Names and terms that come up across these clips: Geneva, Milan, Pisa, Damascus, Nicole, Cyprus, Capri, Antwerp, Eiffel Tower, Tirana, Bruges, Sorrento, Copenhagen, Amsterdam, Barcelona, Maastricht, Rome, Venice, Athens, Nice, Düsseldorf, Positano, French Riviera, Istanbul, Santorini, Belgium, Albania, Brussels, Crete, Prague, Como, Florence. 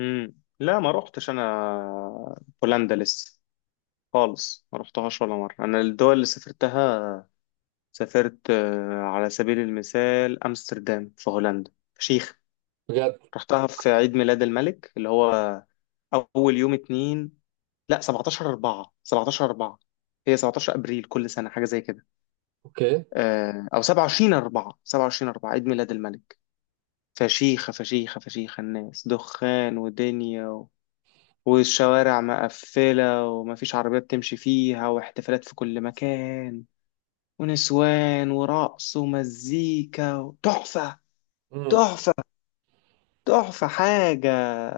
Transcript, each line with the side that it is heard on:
left: لا، ما روحتش انا بولندا لسه خالص. ما روحتهاش ولا مره. انا الدول اللي سافرتها، سافرت على سبيل المثال امستردام في هولندا، فشيخ.
right: بجد.
left: رحتها في عيد ميلاد الملك اللي هو اول يوم اتنين، لا 17 4، 17 4، هي 17 ابريل كل سنه، حاجه زي كده.
right: اوكي.
left: او 27 4، 27 4 عيد ميلاد الملك. فشيخه فشيخه فشيخه. الناس دخان ودنيا، والشوارع مقفلة ومفيش عربيات تمشي فيها، واحتفالات في كل مكان، ونسوان ورقص ومزيكا. تحفة.
right: امم.
left: تحفة. تحفة حاجة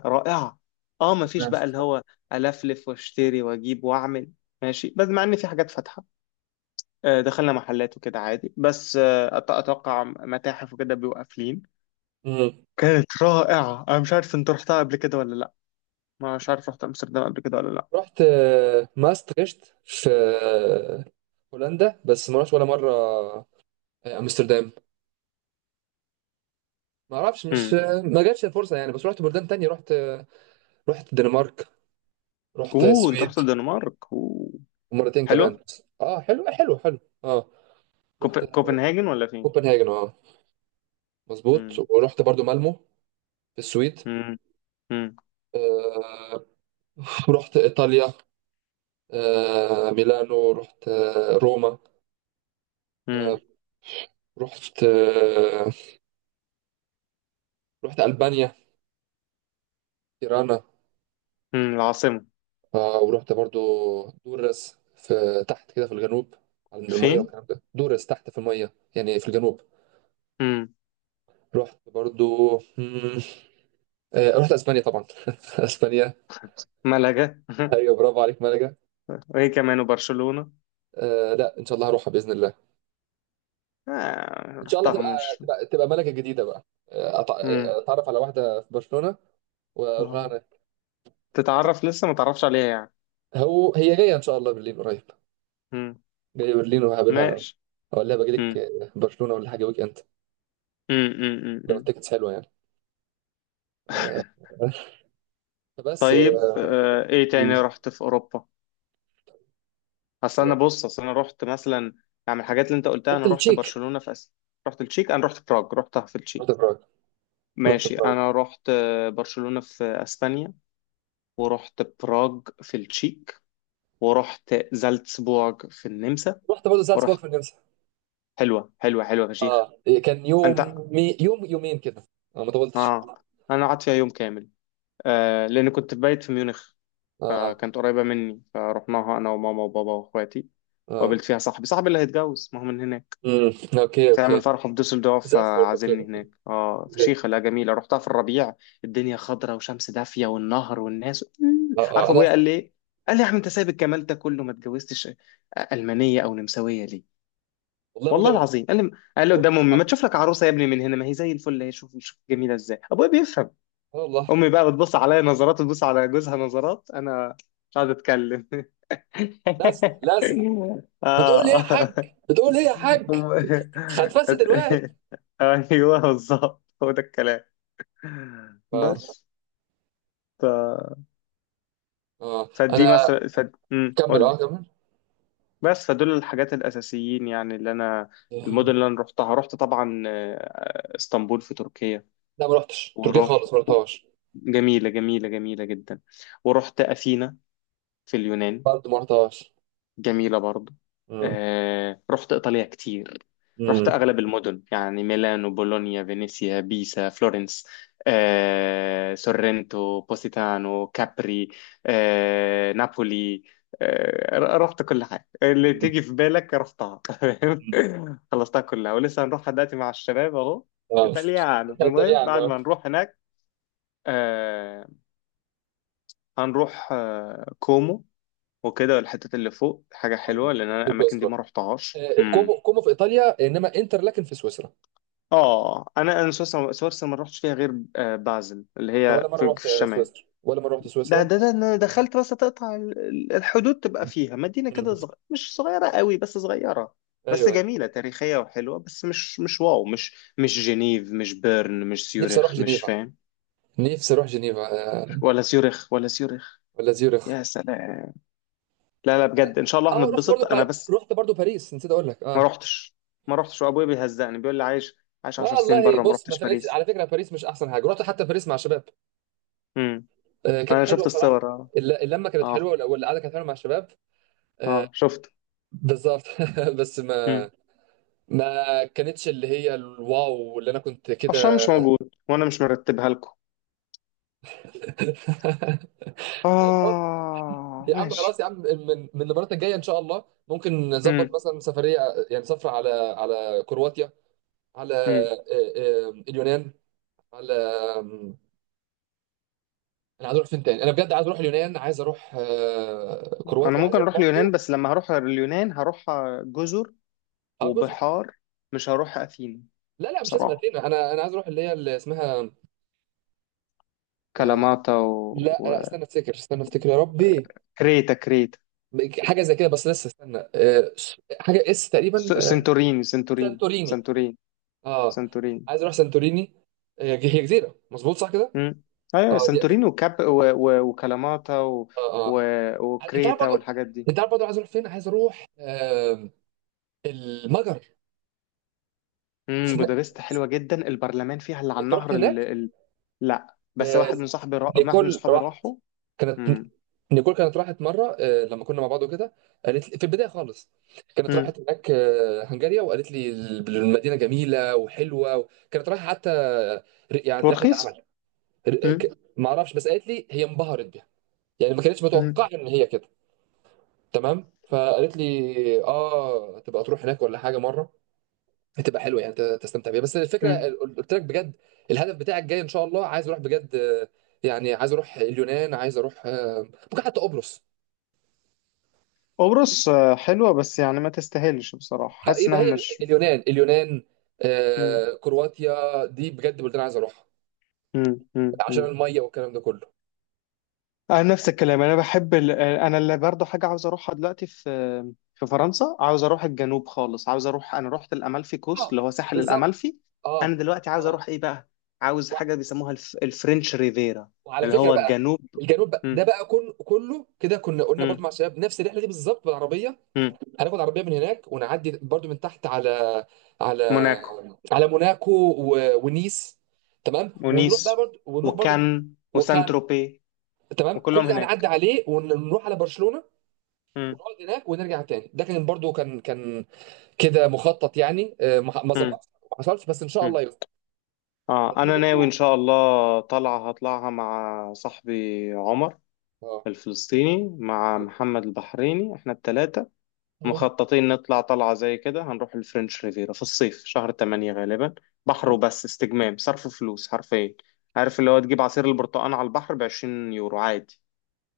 left: رائعة. اه، مفيش
right: تمام.
left: بقى اللي هو ألفلف واشتري واجيب واعمل. ماشي، بس مع ان في حاجات فاتحة. دخلنا محلات وكده عادي، بس اتوقع متاحف وكده بيبقوا قافلين.
right: امم.
left: كانت رائعة. انا مش عارف انت رحتها قبل كده ولا لا، مش عارف رحت امستردام قبل كده ولا لا.
right: رحت ماستريشت في هولندا، بس ما رحتش ولا مره امستردام. ما اعرفش، مش
left: مم.
right: ما جاتش الفرصه يعني. بس رحت بلدان تانية. رحت رحت الدنمارك، رحت
left: اوه، انت رحت
right: السويد،
left: الدنمارك؟ اوه،
right: ومرتين كمان.
left: حلوة.
right: اه حلو حلو حلو. اه رحت
left: كوبنهاجن ولا فين؟
right: كوبنهاجن. اه مظبوط،
left: مم.
right: ورحت برضو مالمو في السويد.
left: مم. مم.
right: آه رحت ايطاليا. ميلانو، رحت روما. آه
left: مم.
right: رحت آه رحت ألبانيا، تيرانا.
left: مم. العاصمة؟
right: ورحت برضو دورس، في تحت كده في الجنوب، عند المية
left: فين؟
right: والكلام ده. دورس تحت في المية يعني، في الجنوب.
left: مم.
right: رحت برضو رحت اسبانيا طبعا. اسبانيا.
left: ملقا.
right: ايوه برافو عليك ملكة.
left: وهي كمان وبرشلونة.
right: لا ان شاء الله هروحها باذن الله.
left: آه،
right: ان شاء الله
left: رحتها
right: تبقى.
left: مش...
right: تبقى ملكة جديدة بقى.
left: مم.
right: اتعرف على واحدة في برشلونة واروح لها
left: آه.
right: هناك.
left: تتعرف لسه ما تعرفش عليها يعني؟
right: هو هي جاية ان شاء الله برلين قريب.
left: مم.
right: جاية برلين وهقابلها.
left: ماشي.
right: اقول لها باجي
left: مم.
right: لك برشلونة ولا حاجة ويك اند،
left: مم. مم. مم.
right: لو
left: مم.
right: التيكتس حلوة يعني. آه، بس
left: طيب، ايه
right: مم.
left: تاني رحت في اوروبا؟ اصل انا بص، اصل انا رحت مثلا، يعني من الحاجات اللي انت قلتها
right: رحت
left: انا رحت
right: التشيك.
left: برشلونة في اسيا. رحت التشيك. انا رحت براغ، رحتها في
right: رحت
left: التشيك.
right: براغ. رحت
left: ماشي،
right: براغ.
left: انا رحت برشلونة في اسبانيا، ورحت براغ في التشيك، ورحت زالتسبورغ في النمسا،
right: رحت برضه زالزبورغ
left: ورحت...
right: في النمسا.
left: حلوة حلوة حلوة، فشيخ.
right: اه كان
left: انت...
right: يوم. يوم يومين كده، ما طولتش.
left: اه، انا قعدت فيها يوم كامل، آه، لان كنت بايت في ميونخ،
right: اه
left: فكانت قريبة مني فرحناها انا وماما وبابا واخواتي.
right: اه.
left: وقابلت فيها صاحبي اللي هيتجوز، ما هو من هناك.
right: امم. اوكي
left: تعمل
right: اوكي.
left: فرحه في دوسلدورف
right: زالزبورغ. اوكي
left: فعازمني
right: اوكي.
left: هناك. اه، فشيخة، لا، جميلة. رحتها في الربيع، الدنيا خضرة وشمس دافية والنهر والناس.
right: اه اه
left: عارف
right: انا.
left: ابويا قال لي ايه؟ قال لي: يا عم، انت سايب الجمال ده كله ما اتجوزتش ألمانية او نمساوية ليه؟
right: والله ابوك ده
left: والله
right: بيفهم.
left: العظيم قال لي، قال لي
right: ابوك ده
left: قدام امي: ما
right: بيفهم.
left: تشوف لك عروسة يا ابني من هنا، ما هي زي الفل، هي، شوف شوف جميلة ازاي. ابويا بيفهم.
right: والله.
left: امي بقى بتبص عليا نظرات وتبص على جوزها نظرات، انا مش قاعد اتكلم.
right: لازق لازق. بتقول ايه يا حاج؟
left: اه.
right: بتقول ايه يا حاج؟
left: هم-
right: هتفسد الواد.
left: أت- ايوه بالظبط، هو ده الكلام
right: اه
left: بس. ف...
right: اه انا.
left: فدي مثلا. ف... مم،
right: كمل
left: قول
right: اه
left: لي
right: كمل.
left: بس. فدول الحاجات الاساسيين، يعني اللي انا، المدن اللي انا رحتها. رحت طبعا اسطنبول في تركيا.
right: لا ما رحتش تركيا
left: واروح...
right: خالص، ما رحتهاش.
left: جميله جميله جميله جدا. ورحت اثينا في اليونان،
right: برضه ما رحتهاش.
left: جميلة برضو.
right: امم.
left: رحت إيطاليا كتير، رحت أغلب المدن يعني: ميلانو، بولونيا، فينيسيا، بيسا، فلورنس، سورنتو، بوسيتانو، كابري، نابولي. رحت كل حاجة اللي
right: امم.
left: تيجي في بالك رحتها. فاهم؟ خلصتها كلها، ولسه هنروحها دلوقتي مع الشباب أهو،
right: اه.
left: إيطاليانو. المهم
right: إيطاليان.
left: بعد
right: اه
left: ما نروح هناك آه، هنروح كومو وكده، الحتات اللي فوق. حاجة حلوة لأن أنا
right: في
left: الأماكن دي
right: سويسرا.
left: ما رحتهاش. مم.
right: كومو. كومو في إيطاليا إنما إنتر، لكن في سويسرا.
left: آه، أنا سويسرا، ما رحتش فيها غير بازل اللي
right: أنا ولا
left: هي في
right: مرة
left: في
right: رحت
left: الشمال.
right: سويسرا، ولا مرة رحت
left: ده
right: سويسرا.
left: ده ده أنا دخلت بس، تقطع الحدود تبقى
right: مم.
left: فيها مدينة كده، مش صغيرة قوي بس صغيرة. بس
right: ايوه.
left: جميلة، تاريخية وحلوة، بس مش مش واو، مش جنيف، مش بيرن، مش
right: نفسي اروح
left: سيورخ، مش
right: جنيفا.
left: فاهم.
right: نفسي اروح جنيفا. آه.
left: ولا سيورخ، ولا سيورخ.
right: ولا زيورخ.
left: يا سلام. لا لا، بجد إن شاء الله
right: اه رحت برضو
left: هنتبسط. أنا بس
right: رحت برضو باريس، نسيت اقول لك.
left: ما
right: اه،
left: رحتش ما رحتش، وابويا بيهزقني بيقول لي: عايش 10 سنين
right: والله
left: بره ما
right: بص ما
left: رحتش
right: فرقتش
left: باريس.
right: على فكره. باريس مش احسن حاجه. رحت حتى باريس مع شباب.
left: امم.
right: كانت
left: انا
right: حلوه
left: شفت
right: بصراحه.
left: الصور، اه.
right: اللمه كانت حلوه،
left: اه.
right: والقعده كانت حلوه مع الشباب. آه
left: اه، شفت.
right: بالظبط. بس
left: امم.
right: ما كانتش اللي هي الواو اللي انا كنت
left: عشان مش
right: كده.
left: موجود، وانا مش مرتبها لكم. اه،
right: يا عم
left: ماشي.
right: خلاص يا عم، من المرات الجايه ان شاء الله ممكن نظبط
left: امم.
right: مثلا سفريه. يعني سفره على كرواتيا، على
left: امم.
right: اليونان، على آم، انا عايز اروح فين تاني؟ انا بجد عايز اروح اليونان، عايز اروح
left: انا
right: كرواتيا، عايز
left: ممكن
right: اروح
left: اروح اليونان،
right: برضو.
left: بس لما هروح اليونان هروح جزر
right: اه جزر.
left: وبحار، مش هروح اثينا
right: لا لا مش لازم
left: بصراحة.
right: اثينا. انا عايز اروح اللي هي اللي اسمها آه،
left: كلاماتا
right: لا لا
left: و...
right: استنى افتكر. استنى افتكر يا ربي،
left: وكريتا، كريتا.
right: حاجه زي كده، بس لسه استنى حاجه تقريبا سانتوريني.
left: سنتوريني.
right: اه
left: سنتوريني
right: عايز اروح سانتوريني. هي جزيره مظبوط، صح كده؟
left: مم. ايوه
right: اه دي.
left: سانتوريني، وكاب و... و... وكلاماتا و...
right: اه اه.
left: و...
right: انت عارف
left: وكريتا،
right: برضو،
left: والحاجات دي.
right: انت عارف برضو عايز اروح فين. عايز اروح المجر.
left: امم.
right: اسم...
left: بودابست حلوه جدا، البرلمان فيها اللي على
right: انت رحت
left: النهر ال...
right: هناك؟
left: ال... لا، بس
right: آه...
left: واحد من صاحبي واحد من
right: نيكول
left: صحابي
right: راحت.
left: راحوا.
right: كانت
left: امم.
right: نيكول كانت راحت مره لما كنا مع بعض وكده. قالت لي في البدايه خالص كانت
left: امم.
right: راحت هناك هنغاريا. وقالت لي المدينه جميله وحلوه. كانت رايحه حتى يعني رحله
left: ورخيص.
right: عمل.
left: امم.
right: ما اعرفش، بس قالت لي هي انبهرت بيها، يعني ما كانتش
left: امم.
right: متوقعه ان هي كده. تمام. فقالت لي اه تبقى تروح هناك ولا حاجه مره، هتبقى حلوه يعني تستمتع بيها. بس الفكره
left: امم.
right: قلت لك بجد، الهدف بتاعك جاي ان شاء الله. عايز اروح بجد يعني عايز اروح اليونان، عايز اروح ممكن حتى قبرص.
left: قبرص، آه، حلوه، بس يعني ما تستاهلش بصراحه، حاسس
right: يبقى
left: انها
right: هي
left: مش...
right: اليونان. اليونان. كرواتيا دي بجد بلدان عايز اروحها، عشان
left: امم.
right: الميه والكلام ده كله.
left: انا نفس الكلام، انا بحب ال... انا اللي برضه حاجه عاوز اروحها دلوقتي في في فرنسا، عاوز اروح الجنوب خالص، عاوز اروح... انا رحت الامالفي كوست
right: اه
left: اللي هو ساحل
right: بالظبط.
left: الامالفي.
right: اه
left: انا دلوقتي عاوز
right: اه.
left: اروح ايه بقى، عاوز حاجه بيسموها الفرنش ريفيرا،
right: وعلى
left: اللي
right: فكره
left: هو
right: بقى،
left: الجنوب.
right: الجنوب بقى ده
left: مم.
right: بقى. كله كده كنا قلنا برضو
left: مم.
right: مع الشباب نفس الرحله دي بالظبط بالعربيه.
left: مم.
right: هناخد عربيه من هناك، ونعدي برضو من تحت على على
left: موناكو،
right: موناكو. و... ونيس. تمام. ونروح بقى
left: ونيس،
right: برضو، ونروح برضو من.
left: وكان، وسان
right: وكان.
left: تروبي،
right: تمام كل
left: وكلهم
right: ده هنعدي
left: هناك.
right: عليه، ونروح على برشلونه،
left: مم.
right: ونقعد هناك، ونرجع تاني. ده كان برضو كان كده مخطط يعني. ما
left: مم.
right: ظبطش، ما حصلش، بس ان شاء
left: مم.
right: الله يظبط.
left: اه،
right: دي
left: انا
right: برضو.
left: ناوي ان شاء الله طالعه هطلعها مع صاحبي عمر
right: اه.
left: الفلسطيني، مع محمد البحريني. احنا التلاتة
right: مم.
left: مخططين نطلع طلعة زي كده، هنروح الفرنش ريفيرا في الصيف، شهر 8 غالبا. بحر
right: مم.
left: وبس، استجمام، صرف فلوس حرفيا. عارف اللي هو تجيب عصير البرتقال على البحر بـ20 يورو عادي،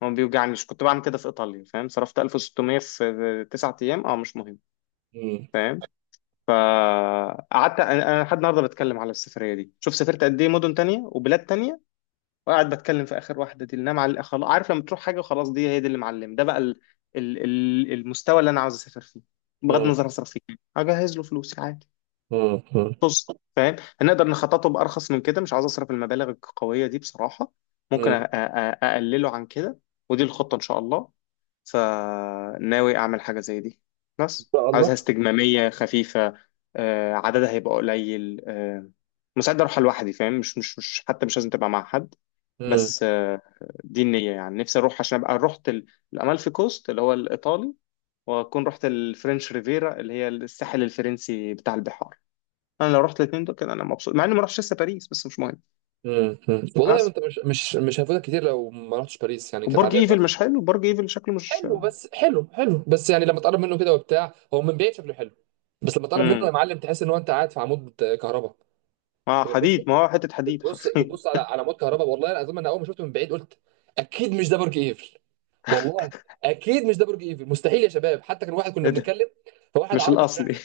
left: ما بيوجعنيش. كنت بعمل كده في إيطاليا، فاهم؟ صرفت 1600 في 9 أيام. اه، مش مهم.
right: مم.
left: فاهم. فقعدت أنا لحد النهاردة بتكلم على السفرية دي. شوف سافرت قد إيه مدن تانية وبلاد تانية، وقاعد بتكلم في اخر واحده دي اللي انا خلاص. عارف، لما تروح حاجه وخلاص، دي هي، دي اللي معلم، ده بقى ال... ال... المستوى اللي انا عاوز اسافر فيه، بغض النظر اصرف فيه، اجهز له فلوسي عادي.
right: مم.
left: بص، فاهم، هنقدر نخططه بارخص من كده، مش عاوز اصرف المبالغ القويه دي بصراحه. ممكن
right: مم.
left: اقلله عن كده. ودي الخطه ان شاء الله، فناوي اعمل حاجه زي دي، بس
right: شاء
left: عاوزها
right: الله.
left: استجماميه خفيفه. عددها هيبقى قليل. مستعد اروح لوحدي فاهم، مش مش مش حتى مش لازم تبقى مع حد.
right: مم.
left: بس دي النية يعني. نفسي أروح عشان أبقى رحت الأمالفي كوست اللي هو الإيطالي، وأكون رحت الفرنش ريفيرا اللي هي الساحل الفرنسي بتاع البحار. أنا لو رحت الاتنين دول كده أنا مبسوط، مع إني ما رحتش لسه باريس، بس مش مهم.
right: مم. مم. والله
left: بس،
right: انت مش هيفوتك كتير لو ما رحتش باريس، يعني كانت
left: وبرج
right: عاديه
left: إيفل
right: خالص.
left: مش حلو، برج إيفل شكله مش...
right: حلو، بس حلو حلو. بس يعني لما تقرب منه كده وبتاع، هو من بعيد شكله حلو، بس لما تقرب منه
left: مم.
right: يا معلم تحس ان هو انت قاعد في عمود كهرباء.
left: آه،
right: بتبص
left: حديد، ما هو حتة حديد حرفيا.
right: بتبص على عمود كهرباء. والله العظيم انا اول ما شفته من بعيد قلت اكيد مش ده برج ايفل. والله اكيد مش ده برج ايفل. مستحيل يا شباب. حتى كان واحد كنا
left: إيه ده؟
right: بنتكلم فواحد
left: مش
right: عربي
left: الأصلي.
right: سمعنا.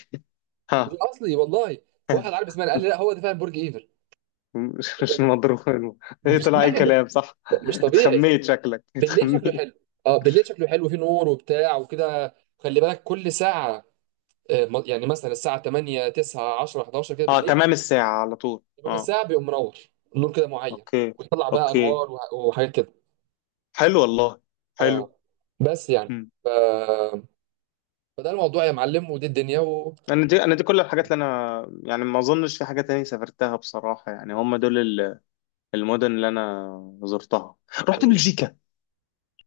right: مش
left: ها.
right: اصلي والله. فواحد عربي سمعنا قال لي لا هو ده فعلا برج ايفل.
left: مش مضروب. ايه،
right: مش
left: طلع اي كلام، صح.
right: مش طبيعي.
left: اتخميت، شكلك
right: بالليل شكله
left: اتخميت.
right: حلو. اه بالليل شكله حلو، فيه نور وبتاع وكده. خلي بالك كل ساعة. يعني مثلا الساعة 8 9 10 11 كده
left: اه،
right: بالليل،
left: تمام. الساعة على طول،
right: تمام
left: اه.
right: الساعة بيقوم منور، نور كده معين،
left: اوكي.
right: ويطلع بقى
left: اوكي.
right: انوار وحاجات كده.
left: حلو والله. حلو.
right: اه. بس يعني.
left: مم.
right: ف... فده الموضوع يا معلم، ودي الدنيا و
left: انا دي، كل الحاجات اللي انا، يعني ما اظنش في حاجه تانية سافرتها بصراحه، يعني هم دول المدن اللي انا زرتها. رحت
right: مم.
left: بلجيكا.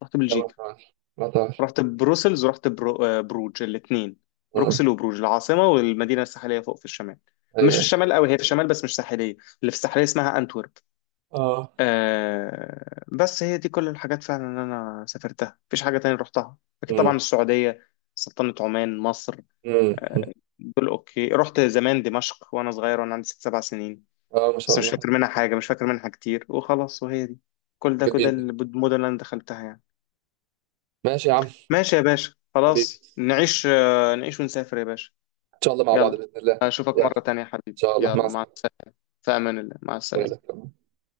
left: رحت
right: لا ما
left: بلجيكا
right: تعرفش ما تعرفش.
left: رحت بروسلز ورحت بروج، الاثنين:
right: آه.
left: بروكسل وبروج، العاصمه والمدينه الساحليه فوق في الشمال. مش
right: ايوه
left: في
right: ايوه.
left: الشمال قوي، هي في الشمال بس مش ساحليه، اللي في الساحليه اسمها انتورب.
right: اه.
left: آه، بس هي دي كل الحاجات فعلا اللي انا سافرتها، مفيش حاجه تانية رحتها. اكيد
right: مم.
left: طبعا السعوديه، سلطنة عمان، مصر،
right: مم.
left: دول اوكي. رحت زمان دمشق وانا صغير، وانا عندي 6 7 سنين،
right: اه ما شاء
left: بس مش
right: الله.
left: فاكر منها حاجه، مش فاكر منها كتير وخلاص. وهي دي كل ده كده
right: جميل.
left: المدن اللي انا دخلتها يعني.
right: ماشي يا عم.
left: ماشي يا باشا،
right: حبيبي،
left: خلاص نعيش، نعيش ونسافر يا باشا.
right: ان شاء الله مع بعض
left: يلا،
right: باذن الله.
left: اشوفك
right: يلا
left: مره تانية يا
right: ان
left: حبيبي.
right: شاء الله مع
left: يلا، مع السلامه. في امان الله، مع السلامه.
right: السلامه.